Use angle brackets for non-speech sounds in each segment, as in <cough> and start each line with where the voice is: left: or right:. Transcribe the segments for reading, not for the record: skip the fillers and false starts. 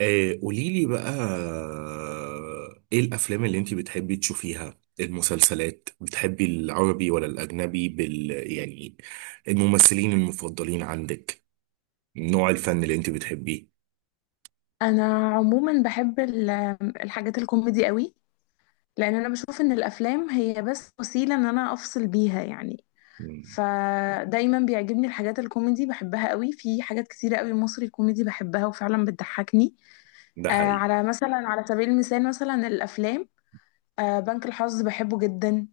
right: قوليلي بقى ايه الافلام اللي انت بتحبي تشوفيها؟ المسلسلات بتحبي العربي ولا الاجنبي بال يعني؟ الممثلين المفضلين عندك؟ نوع الفن اللي انت بتحبيه؟
left: انا عموما بحب ال- الحاجات الكوميدي قوي. لان انا بشوف ان الافلام هي بس وسيله ان انا افصل بيها يعني.
right: مم،
left: فدايما بيعجبني الحاجات الكوميدي، بحبها قوي. في حاجات كتيره قوي مصري كوميدي بحبها وفعلا بتضحكني.
right: ده حقيقي.
left: على مثلا على سبيل المثال مثلا الافلام. بنك الحظ بحبه جدا.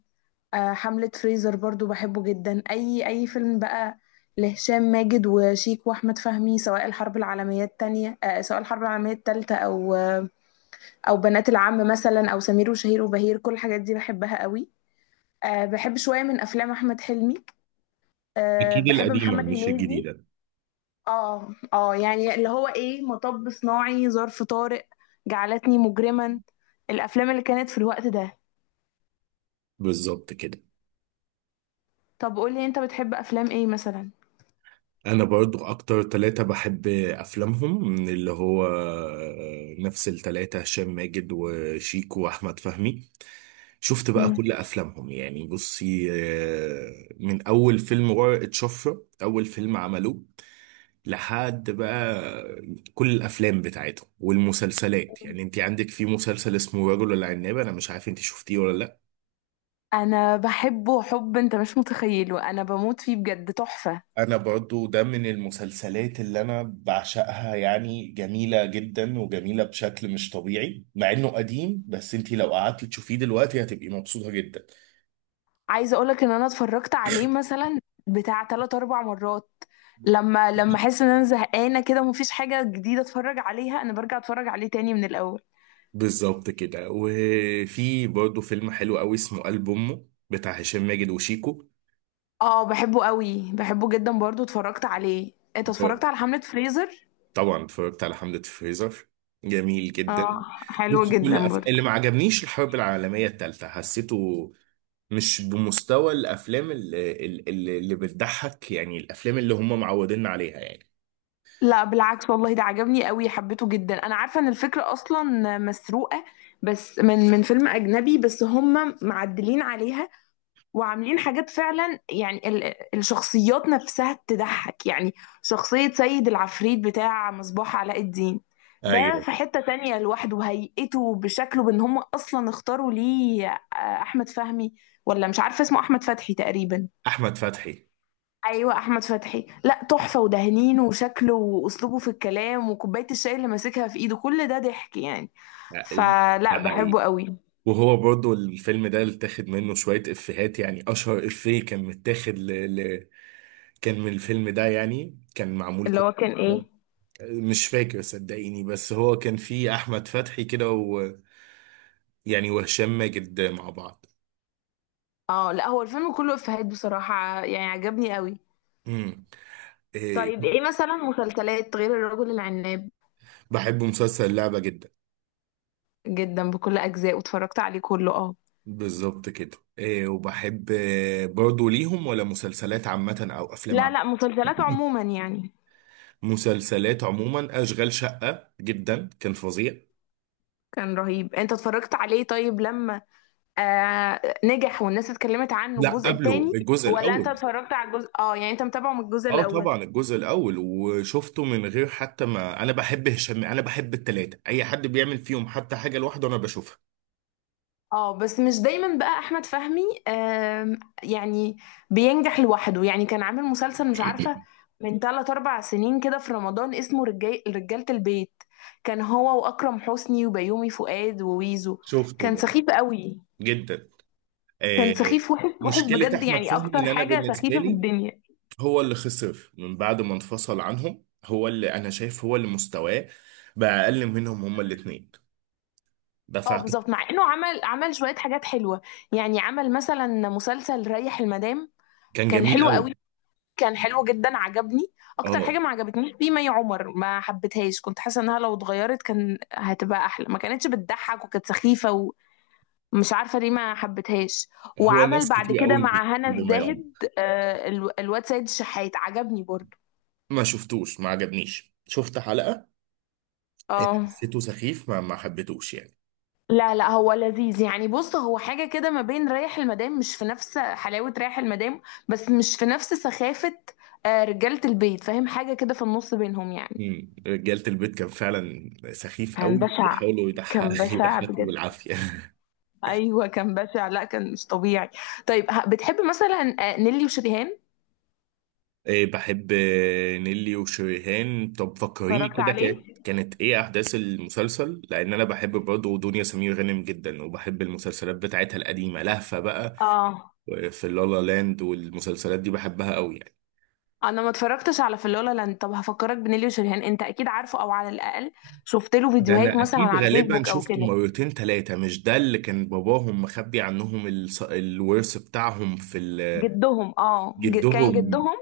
left: حملة فريزر برضو بحبه جدا. اي فيلم بقى لهشام ماجد وشيك واحمد فهمي، سواء الحرب العالميه التانية، سواء الحرب العالميه التالتة، او او بنات العم مثلا، او سمير وشهير وبهير. كل الحاجات دي بحبها قوي. بحب شويه من افلام احمد حلمي.
right: اكيد
left: بحب
right: القديمة
left: محمد
right: مش
left: هنيدي.
right: الجديدة.
left: اه يعني اللي هو ايه، مطب صناعي، ظرف طارق، جعلتني مجرما. الافلام اللي كانت في الوقت ده.
right: بالظبط كده.
left: طب قولي، انت بتحب افلام ايه مثلا؟
right: انا برضو اكتر ثلاثة بحب افلامهم، من اللي هو نفس الثلاثة، هشام ماجد وشيكو واحمد فهمي. شفت بقى
left: مم.
right: كل افلامهم، يعني بصي، من اول فيلم ورقة شفرة، اول فيلم عملوه لحد بقى، كل الافلام بتاعتهم والمسلسلات. يعني انت عندك في مسلسل اسمه رجل العناب، انا مش عارف انت شفتيه ولا لا.
left: انا بحبه حب انت مش متخيله، انا بموت فيه بجد، تحفه.
right: انا برضو ده من المسلسلات اللي انا بعشقها، يعني جميلة جدا وجميلة بشكل مش طبيعي، مع انه قديم، بس انتي لو قعدتي تشوفيه دلوقتي هتبقي مبسوطة جدا.
left: عايزه اقولك ان انا اتفرجت عليه مثلا بتاع 3 4 مرات. لما احس ان انا زهقانه كده ومفيش حاجه جديده اتفرج عليها، انا برجع اتفرج عليه تاني من الاول.
right: بالظبط كده. وفي برضو فيلم حلو قوي اسمه قلب امه، بتاع هشام ماجد وشيكو.
left: اه بحبه قوي، بحبه جدا برضو اتفرجت عليه. انت اتفرجت على حملة فريزر؟
right: طبعا اتفرجت على حملة فريزر. جميل جدا.
left: اه حلو
right: بص، كل
left: جدا برضو.
right: اللي ما عجبنيش الحرب العالمية التالتة، حسيته مش بمستوى الأفلام اللي بتضحك، يعني الأفلام اللي هم معوديننا عليها يعني.
left: لا بالعكس والله ده عجبني قوي، حبيته جدا. انا عارفه ان الفكره اصلا مسروقه بس من فيلم اجنبي، بس هم معدلين عليها وعاملين حاجات فعلا. يعني ال- الشخصيات نفسها تضحك يعني. شخصية سيد العفريت بتاع مصباح علاء الدين، ده
right: أيوه.
left: في حتة تانية لوحده، هيئته بشكله، بان هم اصلا اختاروا ليه احمد فهمي، ولا مش عارفة اسمه احمد فتحي تقريبا.
right: أحمد فتحي.
left: ايوه احمد فتحي، لا تحفة، ودهنينه وشكله واسلوبه في الكلام وكوباية الشاي اللي ماسكها في ايده، كل ده ضحك يعني.
right: ده
left: فلا
right: حقيقي.
left: بحبه قوي.
right: وهو برضو الفيلم ده اللي اتاخد منه شوية إفيهات، يعني أشهر إفيه كان متاخد كان من الفيلم ده، يعني كان معمول
left: اللي
right: كوميدي.
left: هو كان ايه؟
right: مش فاكر صدقيني، بس هو كان فيه احمد فتحي كده و... يعني، وهشام ماجد مع بعض.
left: اه لا هو الفيلم كله افيهات بصراحة، يعني عجبني قوي.
right: امم. إيه.
left: طيب ايه مثلا مسلسلات غير الرجل العناب؟
right: بحب مسلسل اللعبة جدا.
left: جدا بكل اجزاء، واتفرجت عليه كله، اه.
right: بالظبط كده. إيه، وبحب برضو ليهم، ولا مسلسلات عامة او افلام
left: لا
right: عامة؟
left: لا مسلسلات
right: <laughs>
left: عموما يعني.
right: مسلسلات عموما. اشغال شقة جدا كان فظيع.
left: كان رهيب، انت اتفرجت عليه؟ طيب لما نجح والناس اتكلمت عنه،
right: لا،
left: الجزء
right: قبله
left: التاني؟
right: الجزء
left: ولا انت
right: الاول.
left: اتفرجت على الجزء، اه يعني انت متابعه من الجزء
right: اه،
left: الاول؟
right: طبعا الجزء الاول، وشفته من غير حتى، ما انا بحب هشام، انا بحب التلاتة، اي حد بيعمل فيهم حتى حاجة لوحده انا بشوفها.
left: اه بس مش دايما بقى احمد فهمي يعني بينجح لوحده. يعني كان عامل مسلسل مش عارفه من 3 4 سنين كده في رمضان اسمه رجال رجاله البيت، كان هو واكرم حسني وبيومي فؤاد وويزو.
right: شفته
left: كان
right: برضه.
left: سخيف قوي.
right: جدا.
left: كان
right: آه،
left: سخيف وحش وحش
right: مشكلة
left: بجد،
right: أحمد
left: يعني
right: فهمي،
left: اكتر
right: إن أنا
left: حاجه
right: بالنسبة
left: سخيفه في
right: لي،
left: الدنيا.
right: هو اللي خسر من بعد ما انفصل عنهم، هو اللي أنا شايف هو اللي مستواه بقى أقل منهم هما الاتنين. ده
left: اه
right: فاعتقد.
left: بالظبط. مع انه عمل شويه حاجات حلوه يعني. عمل مثلا مسلسل ريح المدام،
right: كان
left: كان
right: جميل
left: حلو
right: أوي.
left: قوي، كان حلو جدا عجبني. اكتر
right: أه.
left: حاجه ما عجبتنيش فيه مي عمر، ما حبيتهاش، كنت حاسه انها لو اتغيرت كان هتبقى احلى، ما كانتش بتضحك وكانت سخيفه، ومش عارفه ليه ما حبيتهاش.
right: هو
left: وعمل
right: ناس
left: بعد
right: كتير
left: كده
right: أوي مش
left: مع هنا
right: بما يعمل.
left: الزاهد، ال- الواد سيد الشحات، عجبني برضو.
right: ما شفتوش، ما عجبنيش، شفت حلقة،
left: اه
right: حسيته سخيف، ما حبيتوش يعني.
left: لا لا هو لذيذ يعني. بص هو حاجه كده ما بين رايح المدام، مش في نفس حلاوه رايح المدام بس مش في نفس سخافه رجاله البيت. فاهم؟ حاجه كده في النص بينهم يعني.
right: مم. رجالة البيت كان فعلا سخيف
left: كان
right: أوي،
left: بشع،
right: بيحاولوا
left: كان بشع
right: يضحكوا
left: بجد.
right: بالعافية. <laughs>
left: ايوه كان بشع، لا كان مش طبيعي. طيب بتحب مثلا نيلي وشريهان؟
right: إيه، بحب نيلي وشريهان. طب فكريني
left: اتفرجت
right: كده،
left: عليه،
right: كانت ايه احداث المسلسل؟ لان انا بحب برضه دنيا سمير غانم جدا، وبحب المسلسلات بتاعتها القديمه لهفه بقى،
left: اه.
right: في لالا لاند، والمسلسلات دي بحبها قوي يعني.
left: انا ما اتفرجتش على في لا لاند. طب هفكرك بنيلي وشريهان، انت اكيد عارفه او على الاقل شفت له
right: ده
left: فيديوهات
right: انا
left: مثلا
right: اكيد
left: على
right: غالبا
left: فيسبوك او
right: شفته
left: كده.
right: مرتين ثلاثه. مش ده اللي كان باباهم مخبي عنهم الورث بتاعهم في
left: جدهم، اه كان
right: جدهم؟
left: جدهم،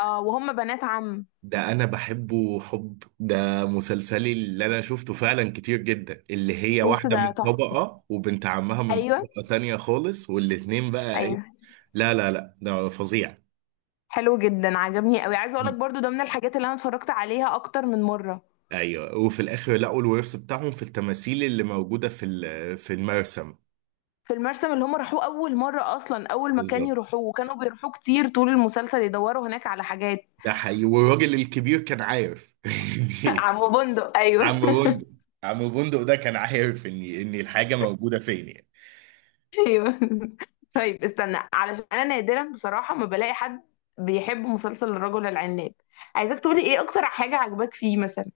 left: اه، وهم بنات عم.
right: ده انا بحبه حب، ده مسلسلي اللي انا شفته فعلا كتير جدا، اللي هي
left: بص
right: واحدة
left: ده
right: من
left: تحفه.
right: طبقة وبنت عمها من
left: ايوه
right: طبقة تانية خالص، والاتنين بقى ايه.
left: ايوه،
right: لا لا لا، ده فظيع.
left: حلو جدا عجبني قوي. عايزه اقول لك
right: مم.
left: برضو ده من الحاجات اللي انا اتفرجت عليها اكتر من مره.
right: ايوه، وفي الاخر لقوا الورث بتاعهم في التماثيل اللي موجودة في في المرسم.
left: في المرسم اللي هم راحوه أول مرة، أصلا أول مكان
right: بالظبط.
left: يروحوه وكانوا بيروحوه كتير طول المسلسل، يدوروا هناك على حاجات.
right: ده حقيقي. والراجل الكبير كان عارف.
left: <laughs> عم بندق،
right: <laughs> عم
left: أيوه.
right: بندق. عم بندق ده كان عارف ان الحاجة موجودة فين يعني.
left: <laughs> أيوه. طيب استنى، على أنا نادرا بصراحة ما بلاقي حد بيحب مسلسل الرجل العناب. عايزاك تقولي إيه أكتر حاجة عجباك فيه مثلا.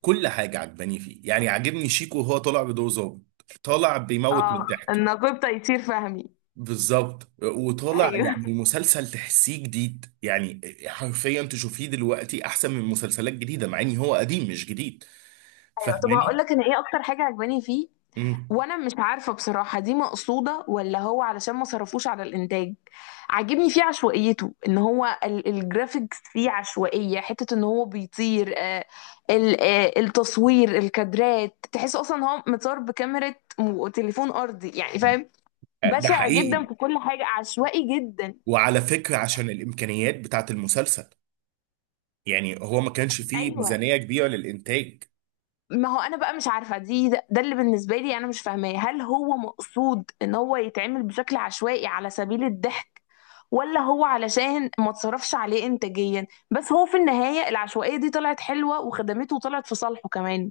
right: كل حاجة عجباني فيه، يعني عاجبني شيكو وهو طالع بدور ظابط، طالع بيموت من
left: اه
right: الضحك.
left: النقيب تيسير فهمي.
right: بالظبط، وطالع
left: أيوه
right: يعني
left: <laughs>
right: مسلسل تحسيه جديد يعني. حرفيا تشوفيه دلوقتي احسن من مسلسلات جديدة، مع ان هو قديم مش جديد.
left: أيوه. طب هقول
right: فاهماني؟
left: لك أنا إيه أكتر حاجة عجباني فيه.
right: امم.
left: وانا مش عارفه بصراحه دي مقصوده ولا هو علشان ما صرفوش على الانتاج. عاجبني فيه عشوائيته، ان هو الجرافيكس فيه عشوائيه، حته ان هو بيطير، التصوير، الكادرات، تحس اصلا هو متصور بكاميرا تليفون ارضي يعني. فاهم؟
right: ده
left: بشع جدا،
right: حقيقي.
left: في كل حاجه عشوائي جدا.
right: وعلى فكرة، عشان الامكانيات بتاعت المسلسل، يعني هو ما كانش فيه
left: ايوه.
right: ميزانية كبيرة للانتاج.
left: ما هو انا بقى مش عارفه، دي ده اللي بالنسبه لي انا مش فاهماه، هل هو مقصود ان هو يتعمل بشكل عشوائي على سبيل الضحك ولا هو علشان ما تصرفش عليه انتاجيا؟ بس هو في النهايه العشوائيه دي طلعت حلوه وخدمته وطلعت في صالحه كمان.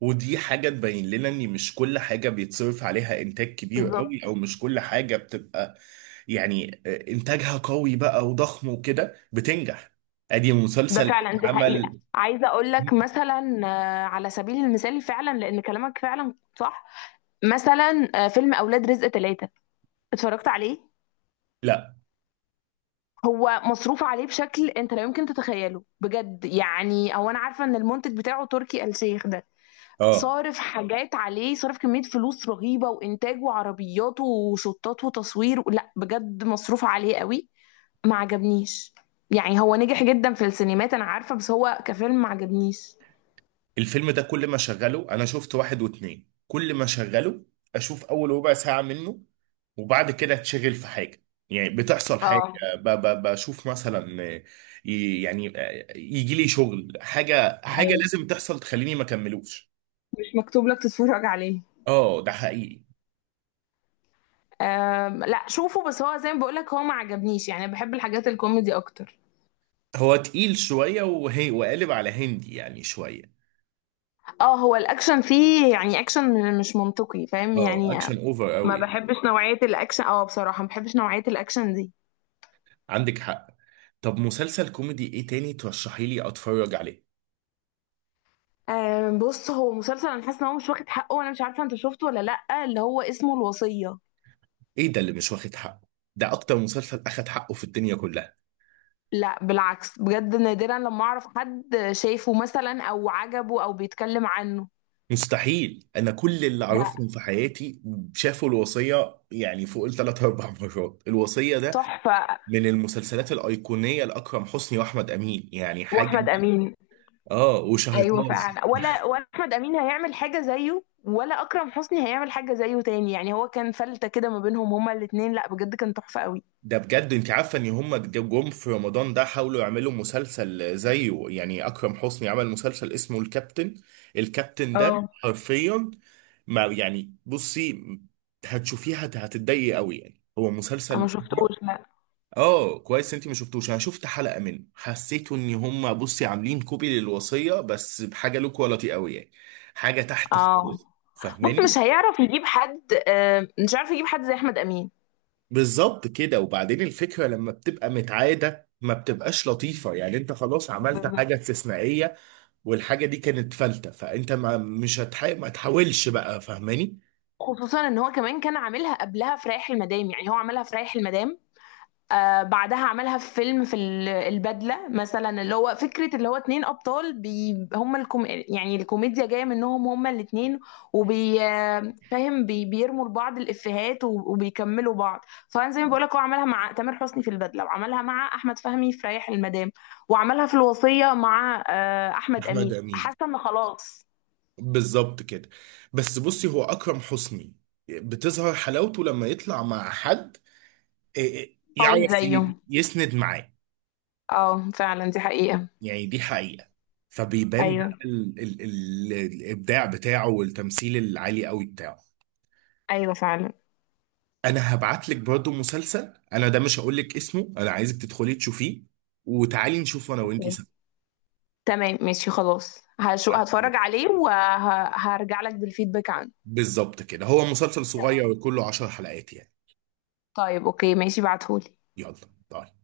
right: ودي حاجة تبين لنا ان مش كل حاجة بيتصرف عليها انتاج كبير
left: بالظبط.
right: قوي، او مش كل حاجة بتبقى يعني انتاجها قوي بقى وضخم وكده بتنجح. ادي
left: ده
right: مسلسل
left: فعلا، دي حقيقة.
right: اتعمل.
left: عايزة أقول لك
right: <laughs>
left: مثلا على سبيل المثال، فعلا لأن كلامك فعلا صح. مثلا فيلم أولاد رزق ثلاثة، اتفرجت عليه؟
right: لا.
left: هو مصروف عليه بشكل انت لا يمكن تتخيله بجد يعني. او انا عارفه ان المنتج بتاعه تركي آل شيخ ده،
right: اه،
left: صارف حاجات عليه، صارف كميه فلوس رهيبه وانتاج وعربيات وشطات وتصوير، لا بجد مصروف عليه قوي. ما عجبنيش. يعني هو نجح جدا في السينمات انا عارفه، بس هو كفيلم ما عجبنيش.
right: الفيلم ده كل ما شغله، انا شفت واحد واتنين، كل ما شغله اشوف اول ربع ساعة منه وبعد كده اتشغل في حاجة، يعني بتحصل حاجة،
left: اه
right: بشوف مثلا يعني يجي لي شغل حاجة، حاجة
left: ايوه.
right: لازم تحصل تخليني ما اكملوش.
left: مش مكتوب لك تتفرج عليه.
right: اه، ده حقيقي.
left: لا شوفه، بس هو زي ما بقولك هو ما عجبنيش، يعني بحب الحاجات الكوميدي اكتر.
right: هو تقيل شوية، وهي وقالب على هندي يعني شوية.
left: اه هو الاكشن فيه، يعني اكشن مش منطقي. فاهم
right: اه،
left: يعني؟
right: اكشن اوفر
left: ما
right: قوي يعني.
left: بحبش نوعية الاكشن، اه بصراحة ما بحبش نوعية الاكشن دي.
right: عندك حق. طب مسلسل كوميدي ايه تاني ترشحي لي اتفرج عليه؟
left: بص هو مسلسل انا حاسة ان هو مش واخد حقه، وانا مش عارفة انت شفته ولا لأ، اللي هو اسمه الوصية.
right: ايه ده اللي مش واخد حقه؟ ده اكتر مسلسل اخد حقه في الدنيا كلها.
left: لا بالعكس بجد، نادرا لما اعرف حد شايفه مثلا او عجبه او بيتكلم عنه.
right: مستحيل، انا كل اللي
left: ده
right: اعرفهم في حياتي شافوا الوصية، يعني فوق الثلاث اربع مرات. الوصية ده
left: تحفة.
right: من المسلسلات الايقونية، لاكرم حسني واحمد امين، يعني حاجة.
left: واحمد امين.
right: اه، وشهر.
left: ايوه فعلا. ولا احمد امين هيعمل حاجة زيه ولا اكرم حسني هيعمل حاجة زيه تاني يعني. هو كان فلتة كده ما بينهم هما الاتنين، لا بجد كان تحفة قوي.
right: ده بجد، انت عارفه ان هم جم في رمضان ده حاولوا يعملوا مسلسل زيه، يعني اكرم حسني عمل مسلسل اسمه الكابتن. الكابتن ده
left: اه
right: حرفيا ما يعني، بصي هتشوفيها هتتضايقي قوي يعني، هو
left: انا ما
right: مسلسل...
left: شفتوش لا.
right: اه، كويس انت ما شفتوش. انا شفت حلقه منه، حسيت ان هم، بصي، عاملين كوبي للوصيه بس بحاجه لو كواليتي قوي يعني. حاجه تحت
left: اه
right: خالص.
left: بص
right: فاهماني؟
left: مش هيعرف يجيب حد، مش عارف يجيب حد زي احمد امين.
right: بالظبط كده. وبعدين الفكرة لما بتبقى متعادة ما بتبقاش لطيفة، يعني انت خلاص عملت
left: بالظبط.
right: حاجة استثنائية، والحاجة دي كانت فلتة، فانت ما مش ما تحاولش بقى، فاهماني؟
left: خصوصا ان هو كمان كان عاملها قبلها في رايح المدام، يعني هو عملها في رايح المدام. بعدها عملها في فيلم في البدلة مثلا، اللي هو فكرة اللي هو 2 أبطال بي هم الكوم، يعني الكوميديا جاية منهم هما الاتنين، وبي فاهم، بي بيرموا لبعض الإفيهات و- وبيكملوا بعض. فأنا زي ما بقولك، هو عملها مع تامر حسني في البدلة، وعملها مع أحمد فهمي في ريح المدام، وعملها في الوصية مع أحمد
right: احمد
left: أمين.
right: امين.
left: حاسة إن خلاص.
right: بالظبط كده. بس بصي هو اكرم حسني بتظهر حلاوته لما يطلع مع حد، إيه،
left: قوي
right: يعرف
left: زيه.
right: يسند معاه.
left: اه فعلا، دي حقيقة.
right: يعني دي حقيقة. فبيبان
left: أيوه
right: بقى الابداع بتاعه والتمثيل العالي قوي بتاعه.
left: أيوه فعلا.
right: انا هبعت لك برضه مسلسل، انا ده مش هقول لك اسمه، انا عايزك تدخلي تشوفيه، وتعالي نشوف انا وانتي سوا.
left: تمام ماشي خلاص، هشو هتفرج عليه وهرجع لك بالفيدباك عنه.
right: بالظبط كده. هو مسلسل صغير،
left: تمام.
right: وكله 10 حلقات يعني.
left: طيب اوكي ماشي، بعتهولي.
right: يلا، باي.